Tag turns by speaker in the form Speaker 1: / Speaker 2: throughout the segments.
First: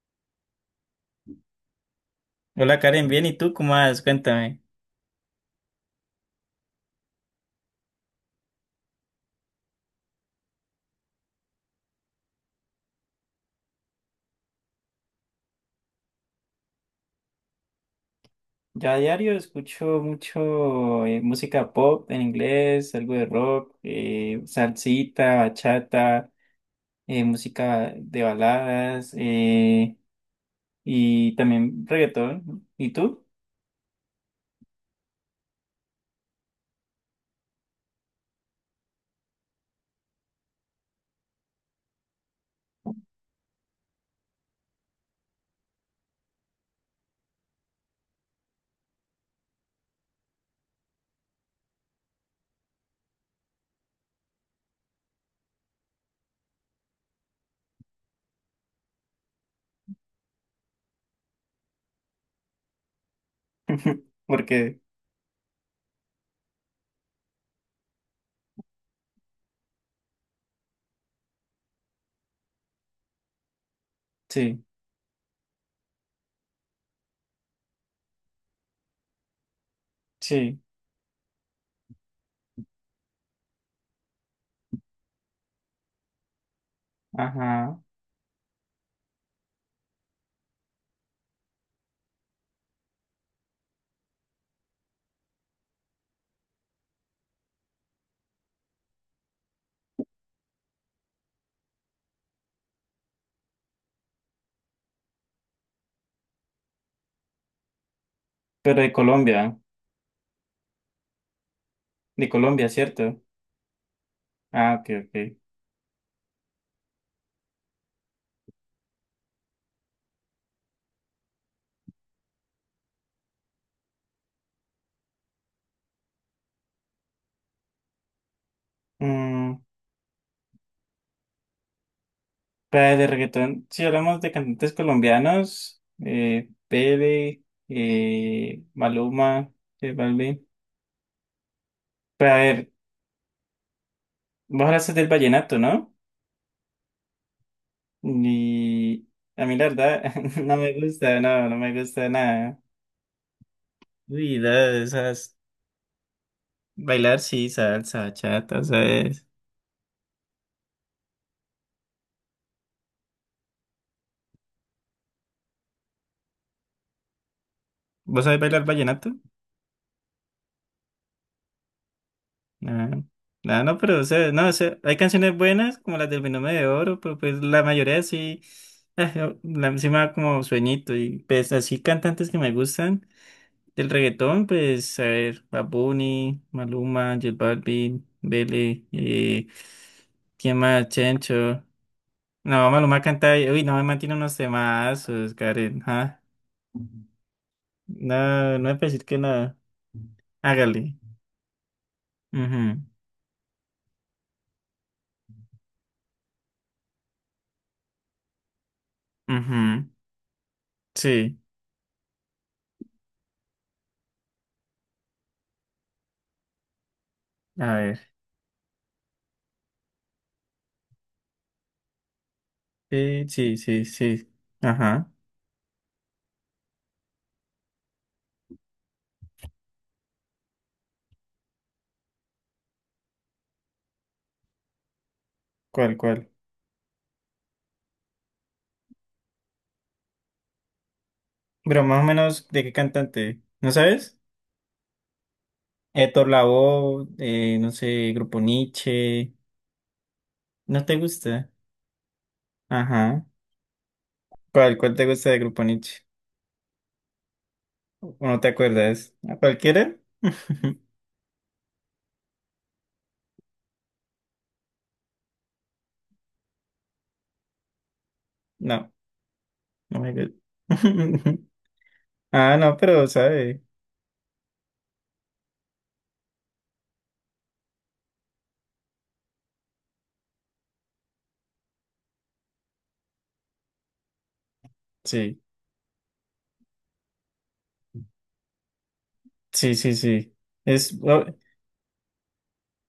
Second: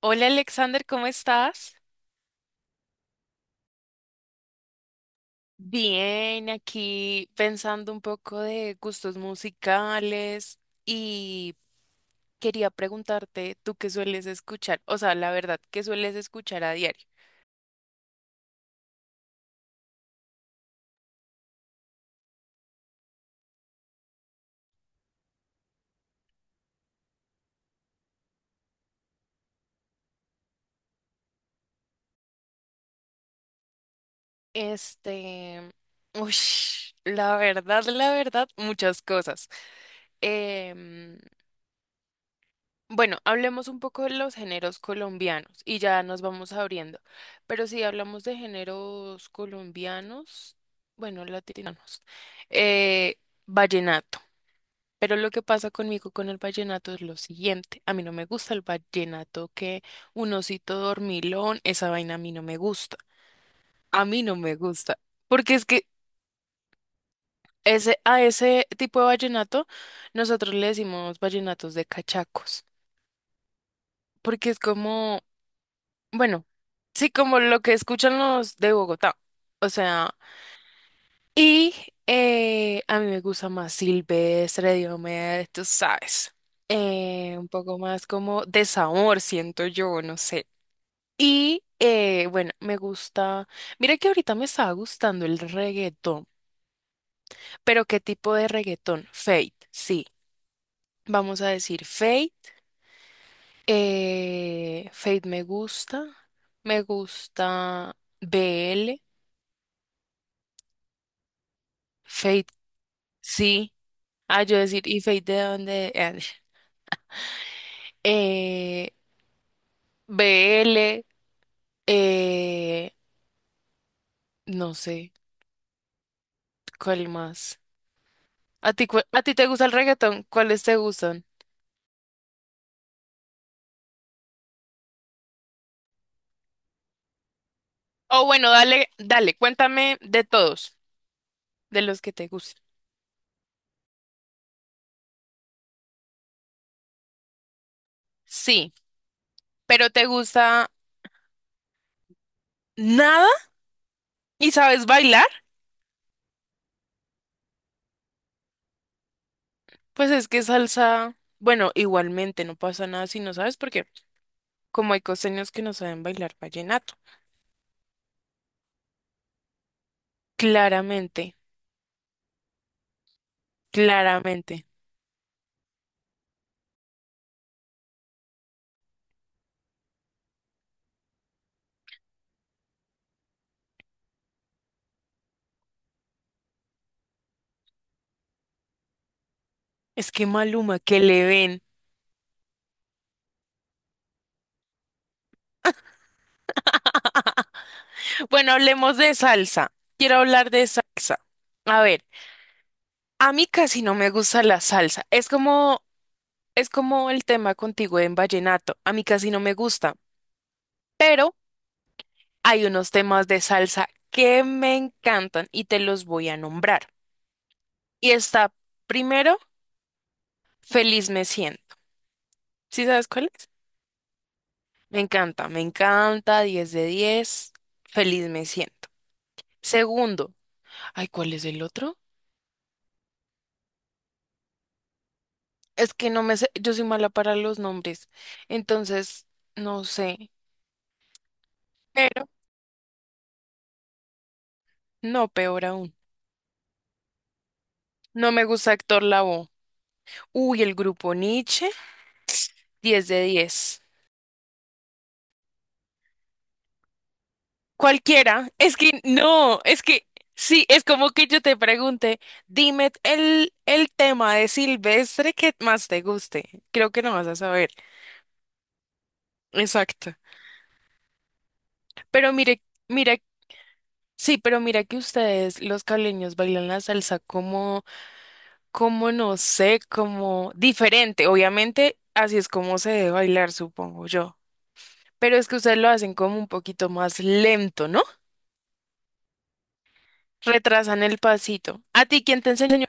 Speaker 1: Hola Alexander, ¿cómo estás?
Speaker 2: Hola Karen, bien, ¿y tú cómo vas? Cuéntame.
Speaker 1: Bien, aquí pensando un poco de gustos musicales y quería preguntarte, ¿tú qué sueles escuchar? O sea, la verdad, ¿qué sueles escuchar a diario?
Speaker 2: Ya a diario escucho mucho música pop en inglés, algo de rock, salsita, bachata, música de baladas y también reggaetón. ¿Y tú?
Speaker 1: Este, uy, la verdad, muchas cosas. Em, Bueno, hablemos un poco de los géneros colombianos y ya nos vamos abriendo. Pero si hablamos de géneros colombianos, bueno, latinos, eh, vallenato. Pero lo que pasa conmigo con el vallenato es lo siguiente. A mí no me gusta el vallenato que un osito dormilón, esa vaina a mí no me gusta. A mí no me
Speaker 2: Porque
Speaker 1: gusta. Porque es que ese, a ese tipo de vallenato nosotros le decimos vallenatos de cachacos. Porque es
Speaker 2: sí,
Speaker 1: como bueno, sí, como lo que escuchan los de Bogotá. O sea,
Speaker 2: sí,
Speaker 1: y a mí me gusta más Silvestre, Diomedes, tú sabes. Un poco
Speaker 2: ajá.
Speaker 1: más como desamor, siento yo, no sé. Y bueno, me gusta. Mira que ahorita me estaba gustando el reggaetón, pero ¿qué tipo de reggaetón? Fate, sí. Vamos a decir Fate. Fate me gusta. Me gusta
Speaker 2: Pero
Speaker 1: BL.
Speaker 2: De Colombia, ¿cierto?
Speaker 1: Sí, ah, yo
Speaker 2: Ah,
Speaker 1: decir,
Speaker 2: ok,
Speaker 1: ¿y Fate
Speaker 2: ok.
Speaker 1: de dónde? Eh, BL, eh, no sé, ¿cuál más? ¿A ti, a ti te
Speaker 2: Mm,
Speaker 1: gusta el reggaetón? ¿Cuáles te gustan?
Speaker 2: Para de reggaetón, si hablamos de cantantes colombianos, Pele,
Speaker 1: Oh, bueno, dale, dale,
Speaker 2: Maluma, J
Speaker 1: cuéntame de
Speaker 2: Balvin.
Speaker 1: todos, de los que te
Speaker 2: Pero a
Speaker 1: gustan.
Speaker 2: ver, vos hablaste del vallenato, ¿no?
Speaker 1: Sí,
Speaker 2: Y a mí la
Speaker 1: pero ¿te
Speaker 2: verdad no
Speaker 1: gusta
Speaker 2: me gusta, no, no me gusta nada.
Speaker 1: nada?
Speaker 2: Uy, no,
Speaker 1: ¿Y sabes bailar?
Speaker 2: esas, bailar sí, salsa, chata, ¿sabes?
Speaker 1: Pues es que salsa, bueno, igualmente no pasa nada si no sabes, porque como hay costeños que no saben bailar vallenato.
Speaker 2: ¿Vos sabés bailar vallenato?
Speaker 1: Claramente,
Speaker 2: Ah, ah, no, pero o sea, no, o
Speaker 1: claramente.
Speaker 2: sea, hay canciones buenas como las del Binomio de Oro, pero pues la mayoría sí, ah, yo- la, sí me da como sueñito. Y pues así cantantes que me gustan del reggaetón, pues a ver, Bad Bunny, Maluma, J Balvin, Bele,
Speaker 1: Es que
Speaker 2: ¿quién
Speaker 1: Maluma,
Speaker 2: más?
Speaker 1: que le ven.
Speaker 2: Chencho. No, Maluma canta, uy, no, me mantiene unos temazos, Karen, ah.
Speaker 1: Bueno,
Speaker 2: No, no me puede
Speaker 1: hablemos
Speaker 2: decir
Speaker 1: de
Speaker 2: que nada.
Speaker 1: salsa. Quiero hablar de
Speaker 2: Hágale.
Speaker 1: salsa. A ver,
Speaker 2: Ujú,
Speaker 1: a mí casi no me gusta la salsa. Es como el tema contigo en vallenato. A mí casi no me
Speaker 2: ujú,
Speaker 1: gusta. Pero
Speaker 2: sí,
Speaker 1: hay unos temas de salsa que me encantan y te los voy a nombrar.
Speaker 2: a
Speaker 1: Y
Speaker 2: ver.
Speaker 1: está primero, Feliz me siento. ¿Sí sabes
Speaker 2: Sí,
Speaker 1: cuál es?
Speaker 2: sí, sí, sí. Ajá.
Speaker 1: Me encanta, 10 de 10, Feliz me siento. Segundo, ay, ¿cuál es el otro? Es
Speaker 2: ¿Cuál,
Speaker 1: que no
Speaker 2: cuál?
Speaker 1: me sé, yo soy mala para los nombres, entonces no sé,
Speaker 2: Pero más o
Speaker 1: pero
Speaker 2: menos, ¿de qué cantante? ¿No sabes?
Speaker 1: no, peor aún.
Speaker 2: Héctor Lavoe, no sé,
Speaker 1: No
Speaker 2: Grupo
Speaker 1: me gusta Héctor
Speaker 2: Nietzsche.
Speaker 1: Lavoe. Uy, el
Speaker 2: ¿No te
Speaker 1: grupo
Speaker 2: gusta?
Speaker 1: Nietzsche, 10 de
Speaker 2: Ajá.
Speaker 1: diez.
Speaker 2: ¿Cuál, cuál te gusta de Grupo Nietzsche? ¿O no
Speaker 1: Cualquiera,
Speaker 2: te
Speaker 1: es que
Speaker 2: acuerdas? ¿A
Speaker 1: no, es
Speaker 2: cualquiera?
Speaker 1: que sí, es como que yo te pregunte, dime el tema de Silvestre que más te guste. Creo que no vas a saber.
Speaker 2: No, no me
Speaker 1: Exacto.
Speaker 2: gusta.
Speaker 1: Pero
Speaker 2: Ah,
Speaker 1: mire,
Speaker 2: no, pero
Speaker 1: mira,
Speaker 2: sabe.
Speaker 1: sí, pero mira que ustedes, los caleños, bailan la salsa como como no sé, como diferente. Obviamente, así es como se debe bailar, supongo yo. Pero
Speaker 2: Sí,
Speaker 1: es que ustedes lo hacen como un poquito más lento, ¿no?
Speaker 2: sí, sí, sí. Es,
Speaker 1: Retrasan el pasito. ¿A ti quién te enseñó?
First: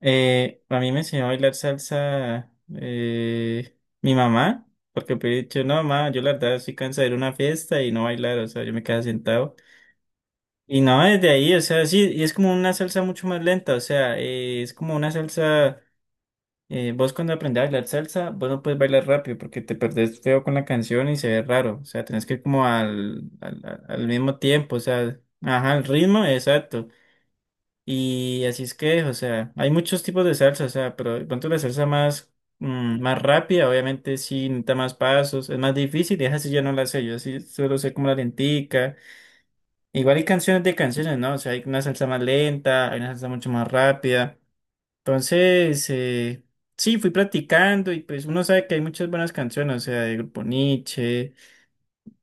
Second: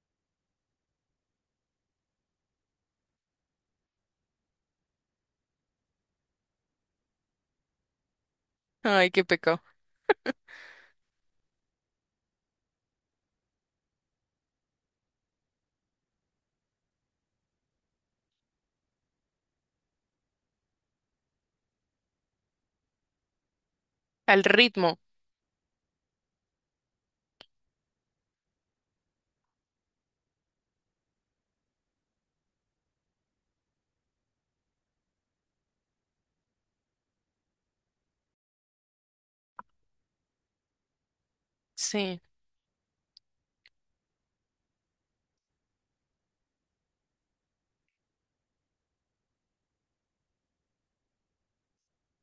Speaker 2: A mí me enseñó a bailar salsa mi mamá, porque me he dicho, no, mamá, yo la verdad estoy cansada de ir a una fiesta y no bailar, o sea, yo me quedaba
Speaker 1: Ay, qué
Speaker 2: sentado.
Speaker 1: pecado.
Speaker 2: Y no, desde ahí, o sea, sí, y es como una salsa mucho más lenta, o sea, es como una salsa, vos cuando aprendés a bailar salsa, vos no puedes bailar rápido porque te perdés feo con la canción y se ve raro, o sea, tenés que ir como al mismo
Speaker 1: Al
Speaker 2: tiempo, o
Speaker 1: ritmo.
Speaker 2: sea, ajá, el ritmo, exacto. Y así es que, o sea, hay muchos tipos de salsa, o sea, pero de pronto la salsa más, más rápida, obviamente sí necesita más pasos, es más difícil, y esa sí yo no la sé, yo sí solo sé como la lentica. Igual hay canciones de canciones, ¿no? O sea, hay una salsa
Speaker 1: Sí.
Speaker 2: más lenta, hay una salsa mucho más rápida. Entonces, sí, fui practicando y pues uno sabe que hay muchas buenas canciones, o sea, de Grupo Nietzsche.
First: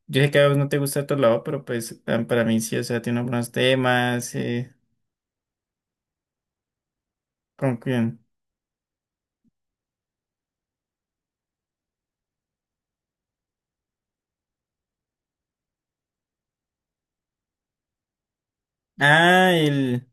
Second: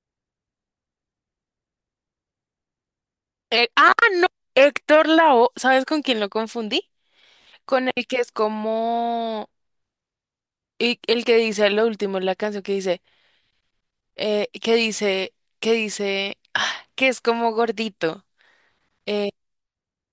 Speaker 2: Yo sé que a vos no te gusta otro lado, pero pues ah, para mí sí, o sea, tiene unos buenos
Speaker 1: Eh, ah, no.
Speaker 2: temas,
Speaker 1: Héctor Lavoe, ¿sabes con quién lo confundí?
Speaker 2: con
Speaker 1: Con el que
Speaker 2: quién.
Speaker 1: es como y el que dice lo último, en la canción que dice, que dice, que dice, ah, que es como gordito, eh,
Speaker 2: Ah, el...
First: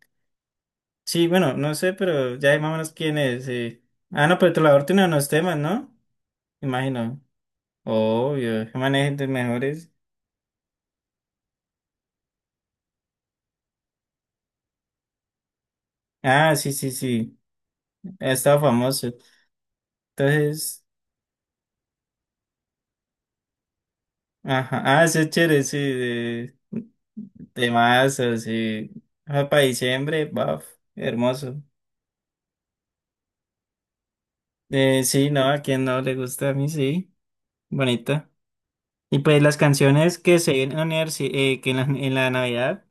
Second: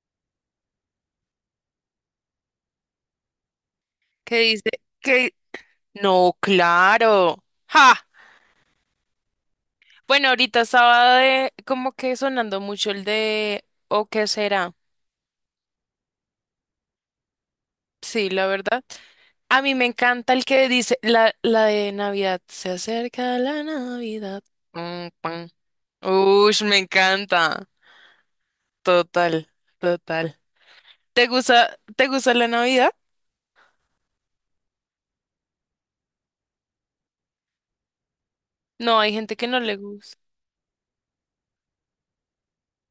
Speaker 2: Sí, bueno, no sé, pero ya hay más o menos quién es, sí. Ah,
Speaker 1: que
Speaker 2: no, pero
Speaker 1: dice,
Speaker 2: Trovador tiene unos
Speaker 1: que
Speaker 2: temas, ¿no?
Speaker 1: no,
Speaker 2: Imagino.
Speaker 1: claro. ¡Ja!
Speaker 2: Obvio, que manejen de mejores.
Speaker 1: Bueno, ahorita estaba de, como que sonando mucho el de ¿o qué será?
Speaker 2: Ah, sí, sí, sí.
Speaker 1: Sí,
Speaker 2: Ha
Speaker 1: la
Speaker 2: estado
Speaker 1: verdad.
Speaker 2: famoso.
Speaker 1: A mí me encanta el que
Speaker 2: Entonces,
Speaker 1: dice la de Navidad. Se acerca la Navidad.
Speaker 2: ajá. Ah,
Speaker 1: Mm,
Speaker 2: ese es
Speaker 1: pan.
Speaker 2: chévere, sí,
Speaker 1: Ush, me encanta.
Speaker 2: de mazo, sí.
Speaker 1: Total,
Speaker 2: Ah, para diciembre,
Speaker 1: total.
Speaker 2: baf, hermoso.
Speaker 1: Te gusta la Navidad?
Speaker 2: Sí, no, a quien no le gusta a mí, sí. Bonita.
Speaker 1: No, hay
Speaker 2: Y
Speaker 1: gente
Speaker 2: pues
Speaker 1: que
Speaker 2: las
Speaker 1: no le gusta.
Speaker 2: canciones que se vienen a unir, sí, que en la Navidad.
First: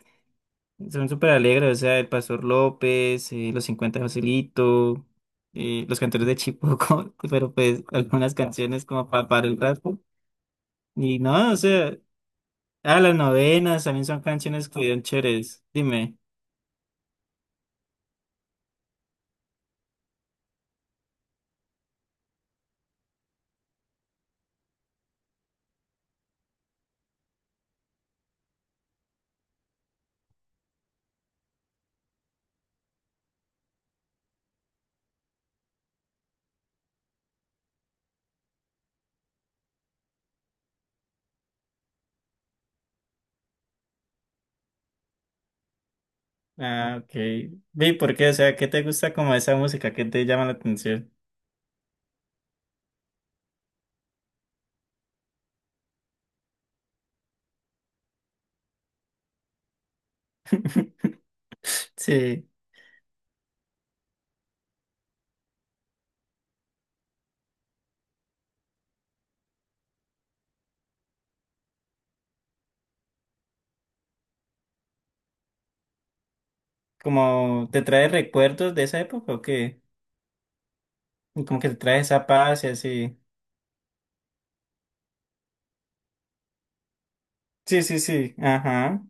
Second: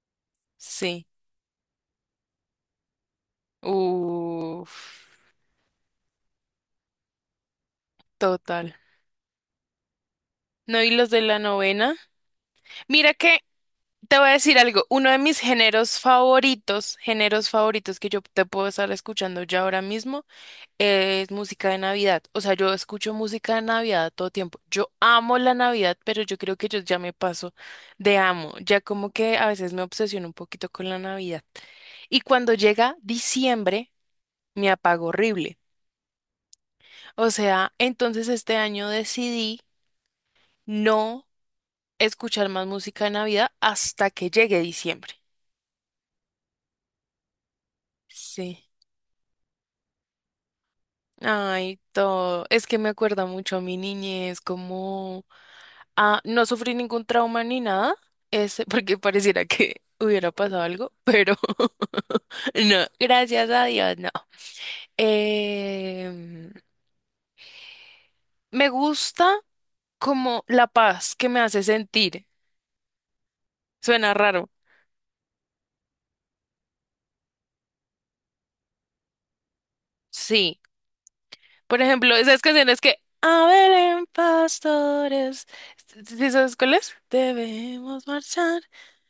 Speaker 1: Sí.
Speaker 2: Son súper alegres, o sea, el Pastor López, los 50 de
Speaker 1: Uf,
Speaker 2: Joselito, los cantores de Chipoco, pero pues algunas
Speaker 1: total.
Speaker 2: canciones como para, el rato.
Speaker 1: No, y los
Speaker 2: Y
Speaker 1: de la
Speaker 2: no, o
Speaker 1: novena.
Speaker 2: sea, ah,
Speaker 1: Mira
Speaker 2: las
Speaker 1: que
Speaker 2: novenas también
Speaker 1: te
Speaker 2: son
Speaker 1: voy a decir
Speaker 2: canciones
Speaker 1: algo,
Speaker 2: que son
Speaker 1: uno de mis
Speaker 2: chéveres. Dime.
Speaker 1: géneros favoritos que yo te puedo estar escuchando ya ahora mismo es música de Navidad. O sea, yo escucho música de Navidad todo tiempo. Yo amo la Navidad, pero yo creo que yo ya me paso de amo. Ya como que a veces me obsesiono un poquito con la Navidad. Y cuando llega diciembre, me apago horrible. O sea, entonces este año decidí no escuchar más música de Navidad hasta que llegue diciembre.
Speaker 2: Ah, ok. Vi, ¿por qué? O sea,
Speaker 1: Sí.
Speaker 2: ¿qué te gusta como esa música? ¿Qué te llama la atención?
Speaker 1: Ay, todo. Es que me acuerda mucho a mi niñez, como ah, no sufrí ningún trauma ni nada, es porque pareciera que hubiera pasado algo, pero
Speaker 2: Sí,
Speaker 1: no, gracias a Dios, no. Em, me gusta como la paz que me hace sentir. Suena raro.
Speaker 2: ¿como te trae recuerdos de esa época o qué?
Speaker 1: Sí.
Speaker 2: Como que te
Speaker 1: Por
Speaker 2: trae
Speaker 1: ejemplo,
Speaker 2: esa
Speaker 1: esas
Speaker 2: paz y
Speaker 1: canciones que
Speaker 2: así.
Speaker 1: a ver, en pastores. ¿Sí sabes cuáles?
Speaker 2: Sí, sí,
Speaker 1: Debemos
Speaker 2: sí,
Speaker 1: marchar.
Speaker 2: ajá,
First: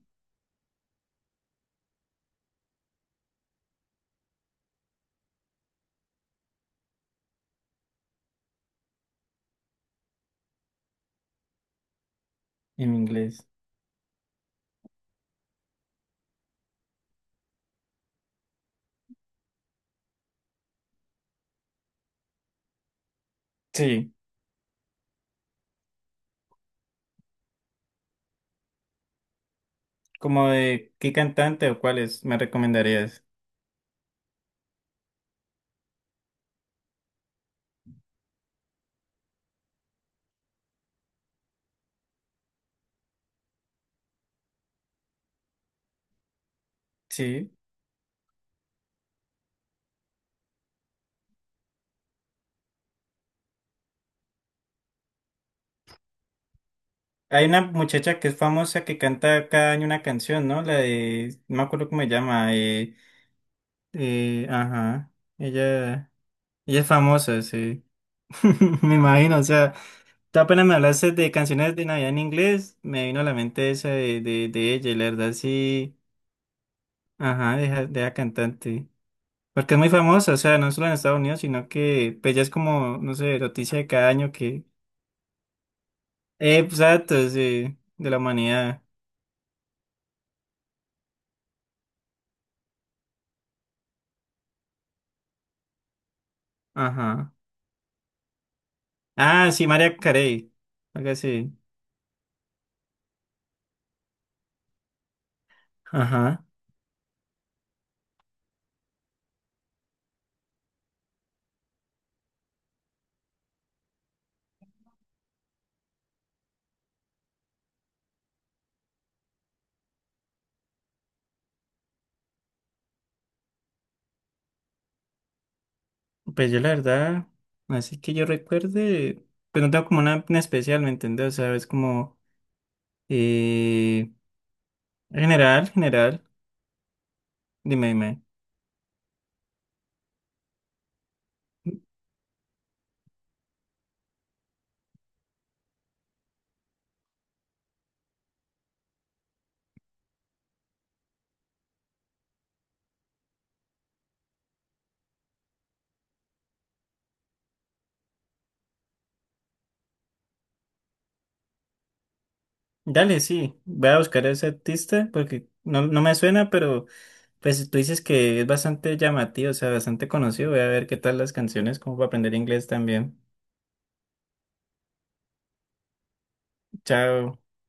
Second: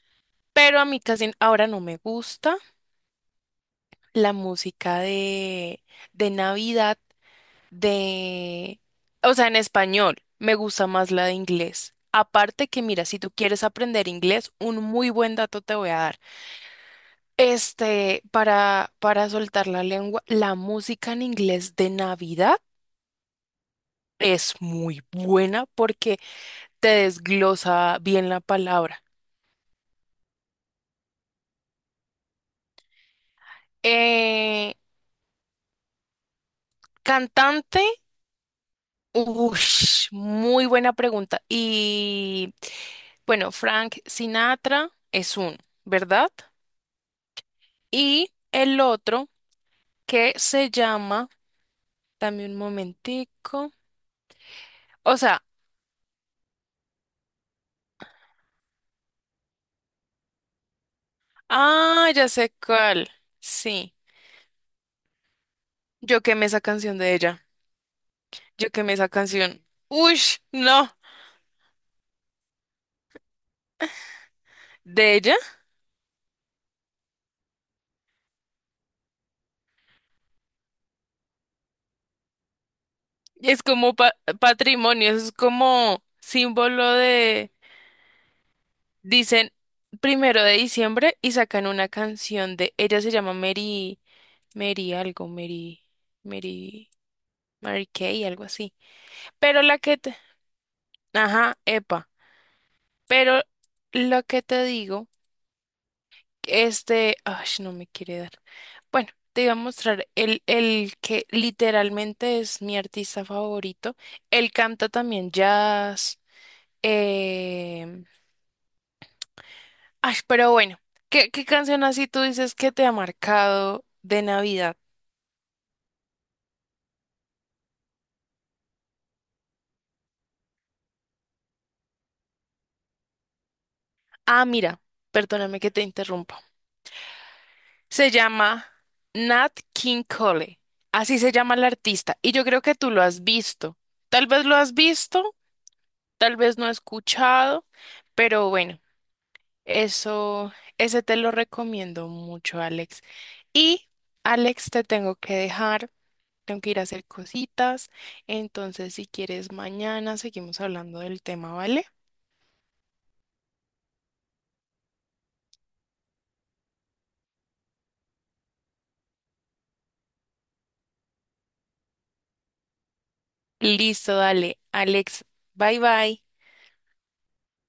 Speaker 1: Pero a mí casi ahora no me gusta la música de Navidad, de, o sea, en español, me gusta más la de inglés. Aparte que,
Speaker 2: en
Speaker 1: mira, si tú
Speaker 2: inglés.
Speaker 1: quieres aprender inglés, un muy buen dato te voy a dar. Este, para soltar la lengua, la música en inglés de Navidad
Speaker 2: Sí.
Speaker 1: es muy buena porque te desglosa bien la palabra.
Speaker 2: Como de qué cantante o cuáles me recomendarías.
Speaker 1: Eh, cantante. Ush, muy buena pregunta. Y bueno, Frank Sinatra es uno, ¿verdad?
Speaker 2: Sí.
Speaker 1: Y el otro que se llama, dame un momentico. O sea,
Speaker 2: Hay una muchacha que es famosa que canta cada año una canción, ¿no? La de, no me acuerdo cómo se
Speaker 1: ah, ya sé
Speaker 2: llama.
Speaker 1: cuál. Sí,
Speaker 2: Ajá. Ella,
Speaker 1: yo quemé esa
Speaker 2: ella es
Speaker 1: canción de
Speaker 2: famosa,
Speaker 1: ella.
Speaker 2: sí.
Speaker 1: Yo quemé
Speaker 2: Me
Speaker 1: esa
Speaker 2: imagino, o
Speaker 1: canción.
Speaker 2: sea,
Speaker 1: Ush,
Speaker 2: tú apenas me
Speaker 1: no,
Speaker 2: hablaste de canciones de Navidad en inglés, me vino a la mente esa de ella, y la
Speaker 1: de
Speaker 2: verdad
Speaker 1: ella.
Speaker 2: sí. Ajá, deja, deja cantante. Porque es muy famosa, o sea, no solo en Estados Unidos, sino que pues ya es como, no sé,
Speaker 1: Es
Speaker 2: noticia de
Speaker 1: como
Speaker 2: cada año que
Speaker 1: patrimonio, es como
Speaker 2: Pues,
Speaker 1: símbolo.
Speaker 2: exacto, sí, de la humanidad.
Speaker 1: Dicen primero de diciembre y sacan una canción de ella se llama Mary, Mary algo, Mary,
Speaker 2: Ajá.
Speaker 1: Mary Kay, algo así.
Speaker 2: Ah,
Speaker 1: Pero
Speaker 2: sí,
Speaker 1: la
Speaker 2: María
Speaker 1: que te,
Speaker 2: Carey. Algo
Speaker 1: ajá,
Speaker 2: así.
Speaker 1: epa. Pero lo que te digo,
Speaker 2: Ajá.
Speaker 1: este, ay, no me quiere dar. Bueno, te iba a mostrar el que literalmente es mi artista favorito. Él canta también jazz, em, ay, pero bueno, ¿qué canción así tú dices que te ha marcado de Navidad?
Speaker 2: Pues yo la verdad, así que yo recuerde, pues no tengo como una en especial, ¿me entiendes? O sea, es como eh,
Speaker 1: Ah, mira, perdóname
Speaker 2: general,
Speaker 1: que te
Speaker 2: general.
Speaker 1: interrumpa.
Speaker 2: Dime,
Speaker 1: Se
Speaker 2: dime.
Speaker 1: llama Nat King Cole. Así se llama el artista. Y yo creo que tú lo has visto. Tal vez lo has visto, tal vez no escuchado, pero bueno, eso, ese te lo recomiendo mucho, Alex. Y, Alex, te tengo que dejar. Tengo que ir a hacer cositas. Entonces, si quieres, mañana seguimos hablando del tema, ¿vale?
Speaker 2: Dale, sí. Voy a buscar a ese artista porque no, no me suena, pero pues tú dices que es bastante llamativo, o sea, bastante conocido. Voy a ver qué tal las canciones, como para aprender inglés también.
Speaker 1: Listo, dale, Alex. Bye bye.
Speaker 2: Chao.